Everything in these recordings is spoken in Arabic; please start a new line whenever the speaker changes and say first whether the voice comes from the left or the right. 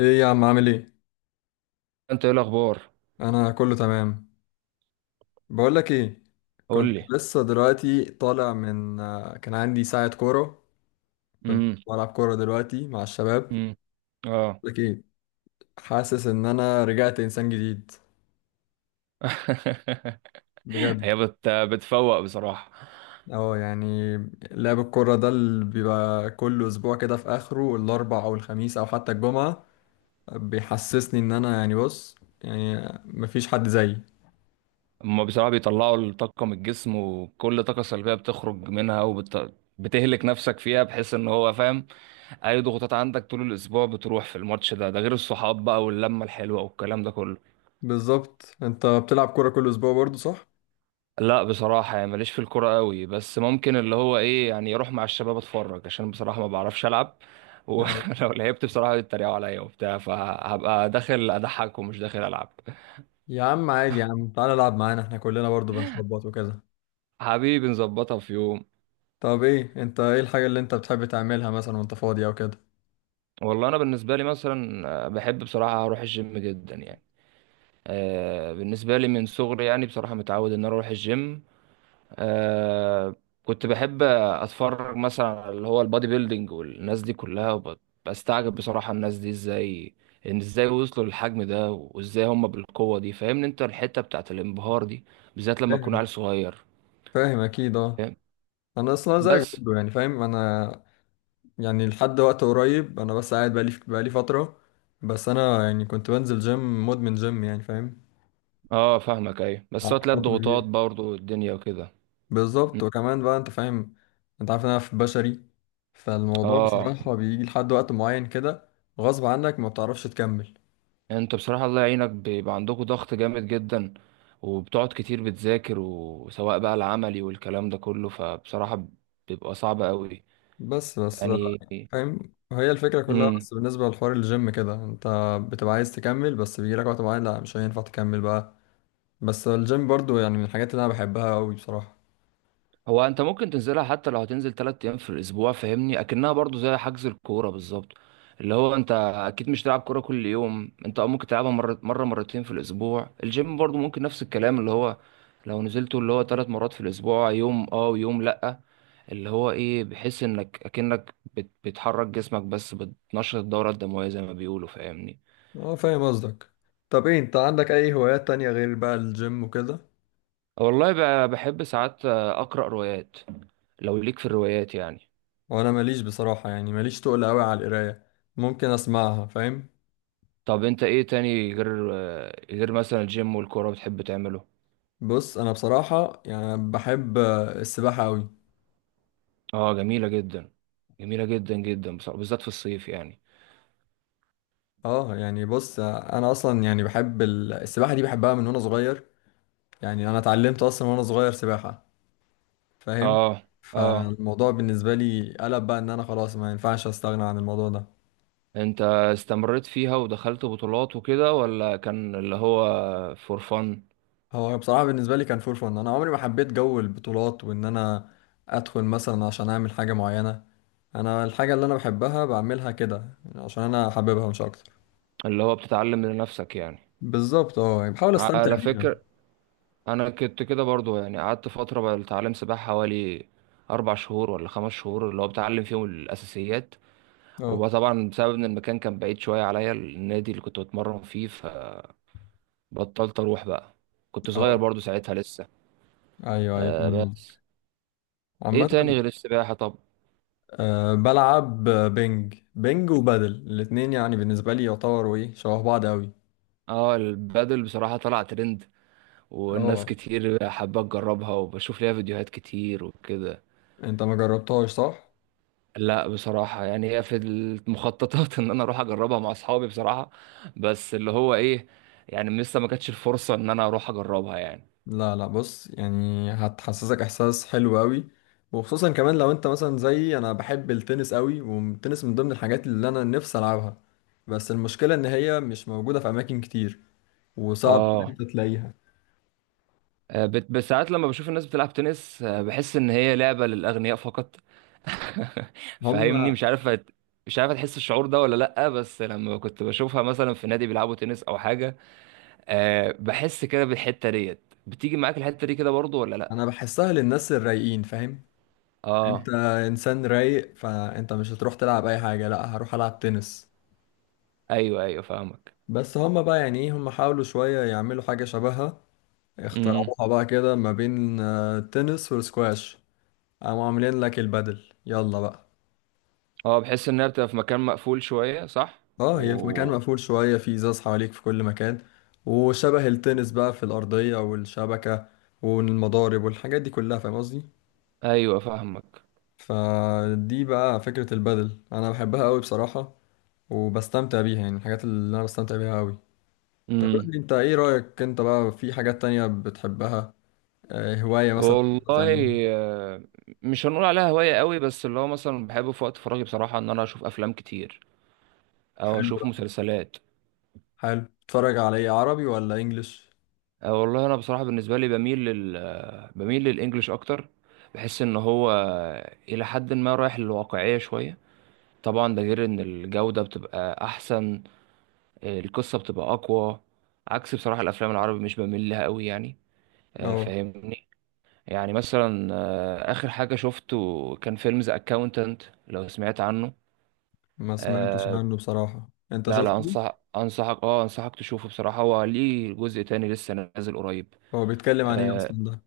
left: ايه يا عم عامل ايه؟
right: انت ايه الاخبار؟
left: انا كله تمام. بقول لك ايه. كنت
right: قول لي.
left: لسه دلوقتي طالع من كان عندي ساعة كورة. كنت
right: امم.
left: بلعب كورة دلوقتي مع الشباب.
right: امم. اه.
left: لك ايه. حاسس ان انا رجعت انسان جديد. بجد.
right: هي بتفوق بصراحه.
left: اه يعني. لعب الكورة ده اللي بيبقى كل اسبوع كده في اخره الاربع او الخميس او حتى الجمعة بيحسسني ان انا يعني بص، يعني مفيش حد زيي.
right: هما بصراحه بيطلعوا الطاقه من الجسم، وكل طاقه سلبيه بتخرج منها بتهلك نفسك فيها، بحيث ان هو فاهم اي ضغوطات عندك طول الاسبوع، بتروح في الماتش ده، ده غير الصحاب بقى واللمه الحلوه والكلام ده كله.
left: بالظبط، انت بتلعب كورة كل اسبوع برضه صح؟
right: لا بصراحة، يعني ماليش في الكورة قوي، بس ممكن اللي هو ايه، يعني اروح مع الشباب اتفرج، عشان بصراحة ما بعرفش العب. ولو لعبت بصراحة يتريقوا عليا وبتاع، فهبقى داخل اضحك ومش داخل العب.
left: يا عم عادي، يا عم تعالى العب معانا، احنا كلنا برضو بنخبط وكده.
right: حبيبي، نظبطها في يوم.
left: طب ايه، انت ايه الحاجة اللي انت بتحب تعملها مثلا وانت فاضي او كده؟
right: والله انا بالنسبة لي مثلا بحب بصراحة اروح الجيم جدا يعني. بالنسبة لي من صغري يعني بصراحة متعود ان أنا اروح الجيم. آه. كنت بحب اتفرج مثلا على اللي هو البادي بيلدينج والناس دي كلها بستعجب بصراحة الناس دي ازاي، ان ازاي وصلوا للحجم ده وازاي هم بالقوة دي، فاهمني انت الحتة بتاعت الانبهار دي، بالذات لما تكون عيل
left: فاهم.
right: صغير.
left: فاهم اكيد اه.
right: فاهم.
left: انا اصلا زيك
right: بس
left: برضو يعني فاهم انا. يعني لحد وقت قريب انا بس قاعد بقالي فترة. بس انا يعني كنت بنزل جيم، مدمن جيم يعني فاهم.
right: اه، فاهمك. ايوه، بس هو
left: قعدت
right: تلاقي
left: فترة كبيرة.
right: الضغوطات برضه الدنيا وكده. م.
left: بالظبط، وكمان بقى انت فاهم. انت عارف إن انا في بشري. فالموضوع
right: اه،
left: بصراحة بيجي لحد وقت معين كده غصب عنك ما بتعرفش تكمل.
right: يعني انت بصراحة الله يعينك، بيبقى عندكم ضغط جامد جدا، وبتقعد كتير بتذاكر، وسواء بقى العملي والكلام ده كله، فبصراحة بيبقى صعب قوي
left: بس بس.
right: يعني.
left: فاهم، هي الفكرة كلها
right: امم.
left: بس بالنسبة لحوار الجيم كده، انت بتبقى عايز تكمل بس بيجيلك وقت معين لا مش هينفع تكمل بقى. بس الجيم برضو يعني من الحاجات اللي انا بحبها قوي بصراحة.
right: هو انت ممكن تنزلها حتى لو هتنزل ثلاث ايام في الاسبوع، فاهمني اكنها برضو زي حجز الكوره بالظبط، اللي هو انت اكيد مش تلعب كوره كل يوم، انت أه ممكن تلعبها مره، مره مرتين في الاسبوع. الجيم برضو ممكن نفس الكلام، اللي هو لو نزلته اللي هو ثلاث مرات في الاسبوع، يوم اه ويوم لا، اللي هو ايه، بحيث انك اكنك بتحرك جسمك، بس بتنشط الدوره الدمويه زي ما بيقولوا، فاهمني.
left: اه فاهم قصدك. طب ايه انت، عندك اي هوايات تانية غير بقى الجيم وكده؟
right: والله، بحب ساعات اقرا روايات، لو ليك في الروايات يعني.
left: وانا ماليش بصراحة، يعني ماليش تقل قوي على القراية. ممكن اسمعها فاهم.
right: طب انت ايه تاني، غير مثلا الجيم والكورة، بتحب تعمله؟
left: بص انا بصراحة يعني بحب السباحة قوي.
right: اه، جميلة جدا. جميلة جدا جدا. بالذات في الصيف يعني.
left: اه يعني بص، انا اصلا يعني بحب السباحة دي بحبها من وانا صغير. يعني انا اتعلمت اصلا وانا صغير سباحة، فاهم.
right: اه. اه،
left: فالموضوع بالنسبة لي قلب بقى، ان انا خلاص ما ينفعش استغنى عن الموضوع ده.
right: انت استمريت فيها ودخلت بطولات وكده، ولا كان اللي هو فور فن؟
left: هو بصراحة بالنسبة لي كان فور فن. انا عمري ما حبيت جو البطولات وان انا ادخل مثلا عشان اعمل حاجة معينة. انا الحاجة اللي انا بحبها بعملها كده، يعني عشان انا حاببها مش اكتر.
right: اللي هو بتتعلم لنفسك يعني.
left: بالظبط اه، يعني بحاول استمتع
right: على
left: بيها.
right: فكرة، انا كنت كده برضو، يعني قعدت فترة بتعلم سباحة حوالي اربع شهور ولا خمس شهور، اللي هو بتعلم فيهم الاساسيات،
left: اه
right: وطبعا بسبب ان المكان كان بعيد شويه عليا، النادي اللي كنت بتمرن فيه، بطلت اروح بقى. كنت صغير
left: اه.
right: برضو ساعتها لسه.
left: ايوه ايوه
right: آه.
left: فاهم قصدك.
right: بس ايه
left: عامة،
right: تاني غير السباحة طب؟
left: أه بلعب بينج بينج وبادل، الاتنين يعني بالنسبة لي يعتبروا ايه شبه بعض اوي.
right: اه، البادل بصراحة طلع ترند، والناس
left: اه
right: كتير حابة تجربها، وبشوف ليها فيديوهات كتير وكده.
left: انت ما جربتهاش صح؟
right: لا بصراحة، يعني هي في المخططات ان انا اروح اجربها مع اصحابي بصراحة، بس اللي هو ايه، يعني لسه ما كانتش الفرصة ان انا اروح اجربها يعني.
left: لا لا، بص يعني هتحسسك احساس حلو قوي. وخصوصا كمان لو انت مثلا زي انا بحب التنس قوي، والتنس من ضمن الحاجات اللي انا نفسي العبها بس المشكله ان هي مش موجوده في اماكن كتير، وصعب ان
right: اه،
left: انت تلاقيها.
right: بس ساعات لما بشوف الناس بتلعب تنس، بحس ان هي لعبة للأغنياء فقط.
left: هم.
right: فاهمني، مش عارف مش عارف هتحس الشعور ده ولا لأ، بس لما كنت بشوفها مثلا في نادي بيلعبوا تنس او حاجة، أه، بحس كده بالحتة ديت. بتيجي معاك الحتة دي كده برضو ولا لأ؟
left: انا بحسها للناس الرايقين فاهم. انت
right: اه،
left: انسان رايق فانت مش هتروح تلعب اي حاجه، لا هروح العب تنس.
right: ايوه، ايوه، فاهمك.
left: بس هم بقى يعني ايه، هم حاولوا شويه يعملوا حاجه شبهها،
right: امم.
left: اخترعوها بقى كده ما بين التنس والسكواش. قاموا عاملين لك البدل يلا بقى.
right: اه، بحس انها بتبقى في مكان مقفول شوية، صح؟
left: اه هي في مكان
right: و...
left: مقفول شوية، في ازاز حواليك في كل مكان. وشبه التنس بقى في الأرضية والشبكة والمضارب والحاجات دي كلها، فاهم قصدي.
right: ايوه، فاهمك.
left: فدي بقى فكرة البدل أنا بحبها أوي بصراحة، وبستمتع بيها، يعني من الحاجات اللي أنا بستمتع بيها أوي. طب قول
right: مم.
left: لي أنت إيه رأيك، أنت بقى في حاجات تانية بتحبها، هواية مثلا بتعملها؟
right: والله، آه، مش هنقول عليها هواية قوي، بس اللي هو مثلا بحب في وقت فراغي بصراحة ان انا اشوف افلام كتير، او
left: حلو
right: اشوف
left: ده.
right: مسلسلات.
left: حلو، تتفرج على إيه عربي ولا إنجليش؟
right: أو والله انا بصراحة بالنسبة لي، بميل لل آه، بميل للانجليش اكتر. بحس ان هو الى حد ما رايح للواقعية شوية، طبعا ده غير ان الجودة بتبقى احسن، القصة بتبقى اقوى، عكس بصراحة الافلام العربي مش بميل لها قوي يعني.
left: اه
right: فاهمني. يعني مثلا اخر حاجة شفته كان فيلم ذا اكاونتنت، لو سمعت عنه.
left: ما سمعتش
right: آه.
left: عنه بصراحة، أنت
right: لا، لا،
left: شفته؟
right: انصحك تشوفه بصراحة، هو ليه جزء تاني لسه نازل قريب.
left: هو بيتكلم عن ايه
right: آه
left: اصلا ده؟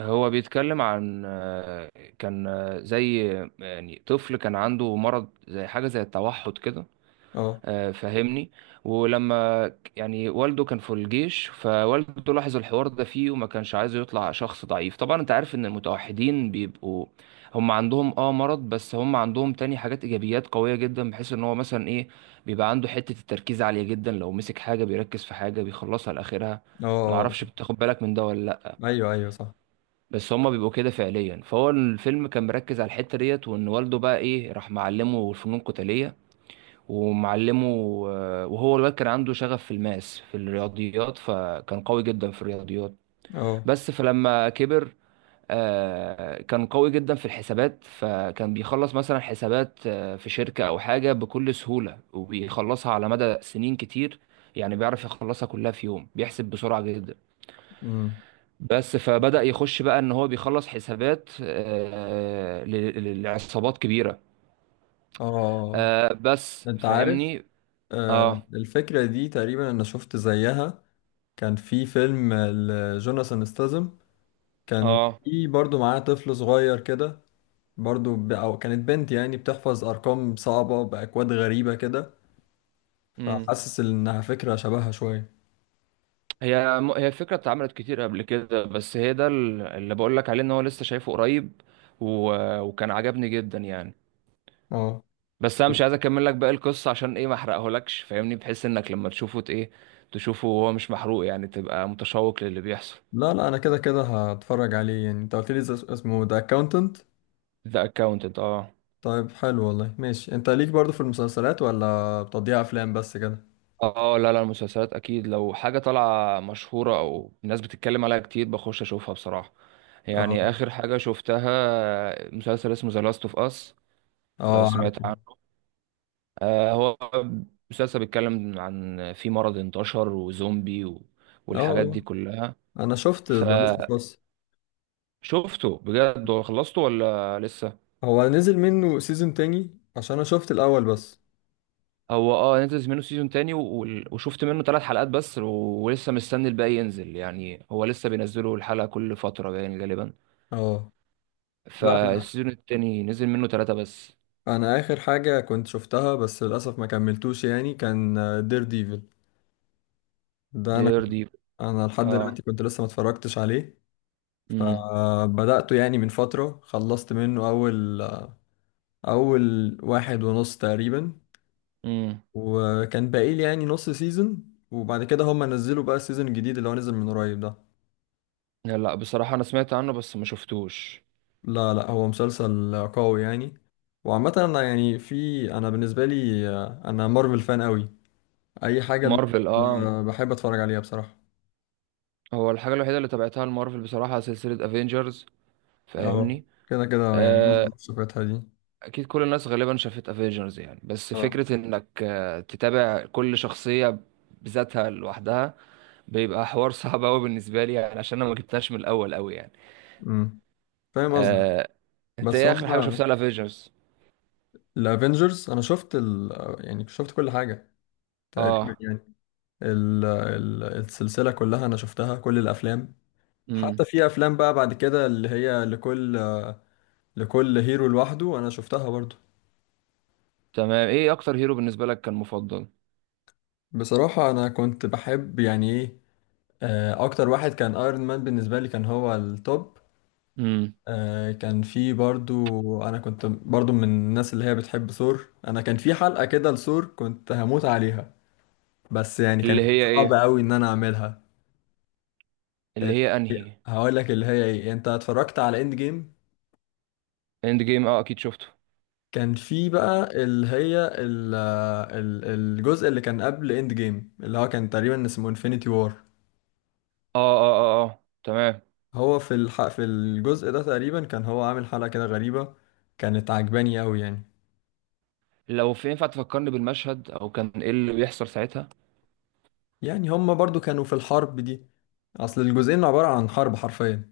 right: هو بيتكلم عن. كان زي يعني طفل كان عنده مرض، زي حاجة زي التوحد كده.
left: اه
right: فاهمني. ولما يعني والده كان في الجيش، فوالده لاحظ الحوار ده فيه، وما كانش عايزه يطلع شخص ضعيف. طبعا انت عارف ان المتوحدين بيبقوا، هم عندهم مرض، بس هم عندهم تاني حاجات ايجابيات قوية جدا، بحيث ان هو مثلا ايه، بيبقى عنده حتة التركيز عالية جدا، لو مسك حاجة بيركز في حاجة بيخلصها لاخرها.
left: اه آه.
right: معرفش بتاخد بالك من ده ولا لا.
left: ايوه ايوه صح.
right: بس هما بيبقوا كده فعليا، فهو الفيلم كان مركز على الحتة ديت، وان والده بقى ايه راح معلمه فنون قتالية ومعلمه، وهو الواد كان عنده شغف في الرياضيات، فكان قوي جدا في الرياضيات.
left: اه
right: بس فلما كبر، كان قوي جدا في الحسابات، فكان بيخلص مثلا حسابات في شركة أو حاجة بكل سهولة، وبيخلصها على مدى سنين كتير، يعني بيعرف يخلصها كلها في يوم، بيحسب بسرعة جدا.
left: امم
right: بس فبدأ يخش بقى إن هو بيخلص حسابات، لعصابات كبيرة.
left: اه آه،
right: بس
left: آه. انت عارف،
right: فاهمني.
left: آه،
right: اه.
left: الفكره دي تقريبا انا شفت زيها. كان في فيلم لجوناثان ستاثام، كان
right: اه.
left: في برضو معاه طفل صغير كده. برضو او كانت بنت يعني بتحفظ ارقام صعبه باكواد غريبه كده.
right: مم.
left: فحاسس انها فكره شبهها شويه.
right: هي الفكرة اتعملت كتير قبل كده، بس هي ده اللي بقول لك عليه، ان هو لسه شايفه قريب، و... وكان عجبني جدا يعني.
left: اه
right: بس انا مش عايز اكمل لك باقي القصة، عشان ايه ما احرقهولكش، فاهمني، بحيث انك لما تشوفه ت- ايه تشوفه وهو مش محروق، يعني تبقى متشوق للي بيحصل.
left: لا لا، انا كده كده هتفرج عليه يعني، انت قلت لي اسمه ذا اكاونتنت.
right: ذا اكاونتنت، اه.
left: طيب حلو والله، ماشي. انت ليك برضو في المسلسلات ولا بتضيع افلام بس كده؟
right: اه، لا، لا، المسلسلات اكيد لو حاجة طالعة مشهورة او الناس بتتكلم عليها كتير بخش اشوفها بصراحة.
left: اه
right: يعني اخر حاجة شفتها مسلسل اسمه ذا لاست اوف اس، لو
left: اه عارفه.
right: سمعت عنه. هو مسلسل بيتكلم عن في مرض انتشر وزومبي،
left: اه
right: والحاجات دي
left: آه.
right: كلها.
left: انا شفت ذا لاست اوف
right: فشفته
left: اس.
right: بجد، هو خلصته ولا لسه؟
left: هو نزل منه سيزون تاني عشان انا شفت الاول بس.
right: هو اه نزل منه سيزون تاني، وشفت منه ثلاث حلقات بس، ولسه مستني الباقي ينزل، يعني هو لسه بينزلوا الحلقة كل فترة يعني غالبا.
left: اه لا انا
right: فالسيزون التاني نزل منه ثلاثة بس.
left: انا اخر حاجة كنت شفتها بس للاسف ما كملتوش يعني، كان دير ديفل. ده انا
right: دير دي
left: انا لحد
right: اه.
left: دلوقتي كنت لسه ما اتفرجتش عليه.
right: امم.
left: فبدأته يعني من فترة، خلصت منه اول واحد ونص تقريبا،
right: امم.
left: وكان باقي لي يعني نص سيزون. وبعد كده هم نزلوا بقى السيزون الجديد اللي هو نزل من قريب ده.
right: لا، لا، بصراحة انا سمعت عنه بس ما شفتوش.
left: لا لا، هو مسلسل قوي يعني. وعامة انا يعني في، انا بالنسبة لي انا مارفل فان قوي. اي حاجة المارفل
right: مارفل، اه.
left: انا بحب اتفرج عليها بصراحة.
right: هو الحاجة الوحيدة اللي تابعتها لمارفل بصراحة سلسلة افنجرز،
left: اه
right: فاهمني.
left: كده كده يعني
right: آه،
left: معظم صفاتها دي.
right: اكيد كل الناس غالبا شافت افنجرز يعني، بس
left: اه
right: فكرة انك تتابع كل شخصية بذاتها لوحدها، بيبقى حوار صعب قوي بالنسبة لي يعني، عشان انا ما جبتهاش من الاول قوي يعني.
left: امم فاهم قصدك.
right: آه، انت
left: بس
right: ايه
left: هم،
right: اخر حاجة شفتها الافنجرز؟
left: الافينجرز انا شفت يعني شفت كل حاجة تقريبا
right: اه.
left: يعني. السلسلة كلها انا شفتها، كل الافلام. حتى
right: امم.
left: في افلام بقى بعد كده اللي هي لكل هيرو لوحده انا شفتها برضو.
right: تمام، ايه اكتر هيرو بالنسبة لك كان مفضل؟
left: بصراحة انا كنت بحب يعني ايه، اكتر واحد كان ايرون مان، بالنسبة لي كان هو التوب.
right: امم.
left: كان في برضو، انا كنت برضو من الناس اللي هي بتحب ثور. انا كان في حلقة كده لثور كنت هموت عليها، بس يعني
right: اللي
left: كانت
right: هي
left: صعبة
right: ايه
left: قوي ان انا اعملها.
right: اللي
left: ال-
right: هي انهي؟
left: هقول لك اللي هي ايه. انت اتفرجت على اند جيم؟
right: اند جيم، اه، اكيد شفته.
left: كان في بقى اللي هي الجزء اللي كان قبل اند جيم اللي هو كان تقريبا اسمه انفينيتي وار.
right: اه، اه، اه، اه، تمام.
left: هو في الحق في الجزء ده تقريبا كان هو عامل حلقة كده غريبة، كانت عجباني قوي يعني.
right: لو في ينفع تفكرني بالمشهد، او كان ايه اللي بيحصل ساعتها.
left: يعني هما برضو كانوا في الحرب دي، اصل الجزئين عبارة عن حرب حرفيا.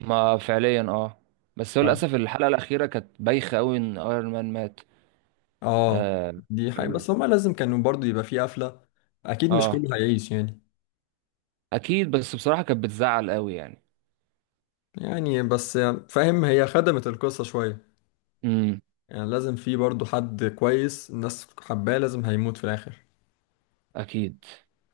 right: ما فعليا، اه. بس هو
left: ف-
right: للاسف الحلقه الاخيره كانت بايخه قوي ان ايرون مان مات.
left: اه
right: آه.
left: دي حقيقة
right: ال-
left: بس هما لازم كانوا برضو يبقى في قفلة. اكيد مش
right: اه،
left: كله هيعيش يعني.
right: اكيد. بس بصراحه كانت بتزعل قوي يعني.
left: يعني بس، فاهم هي خدمت القصة شوية.
right: امم.
left: يعني لازم في برضو حد كويس الناس حباه لازم هيموت في الاخر.
right: اكيد.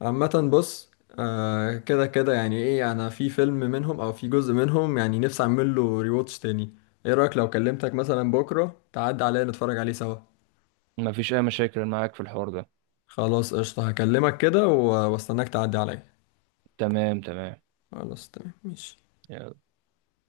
left: عامة بص، آه كده كده يعني ايه، انا في فيلم منهم او في جزء منهم يعني نفسي اعمل له ريواتش تاني. ايه رأيك لو كلمتك مثلا بكرة تعدي عليا نتفرج عليه سوا؟
right: ما فيش اي مشاكل معاك في الحوار ده.
left: خلاص قشطة، هكلمك كده واستناك تعدي عليا.
right: تمام، تمام.
left: خلاص تمام ماشي.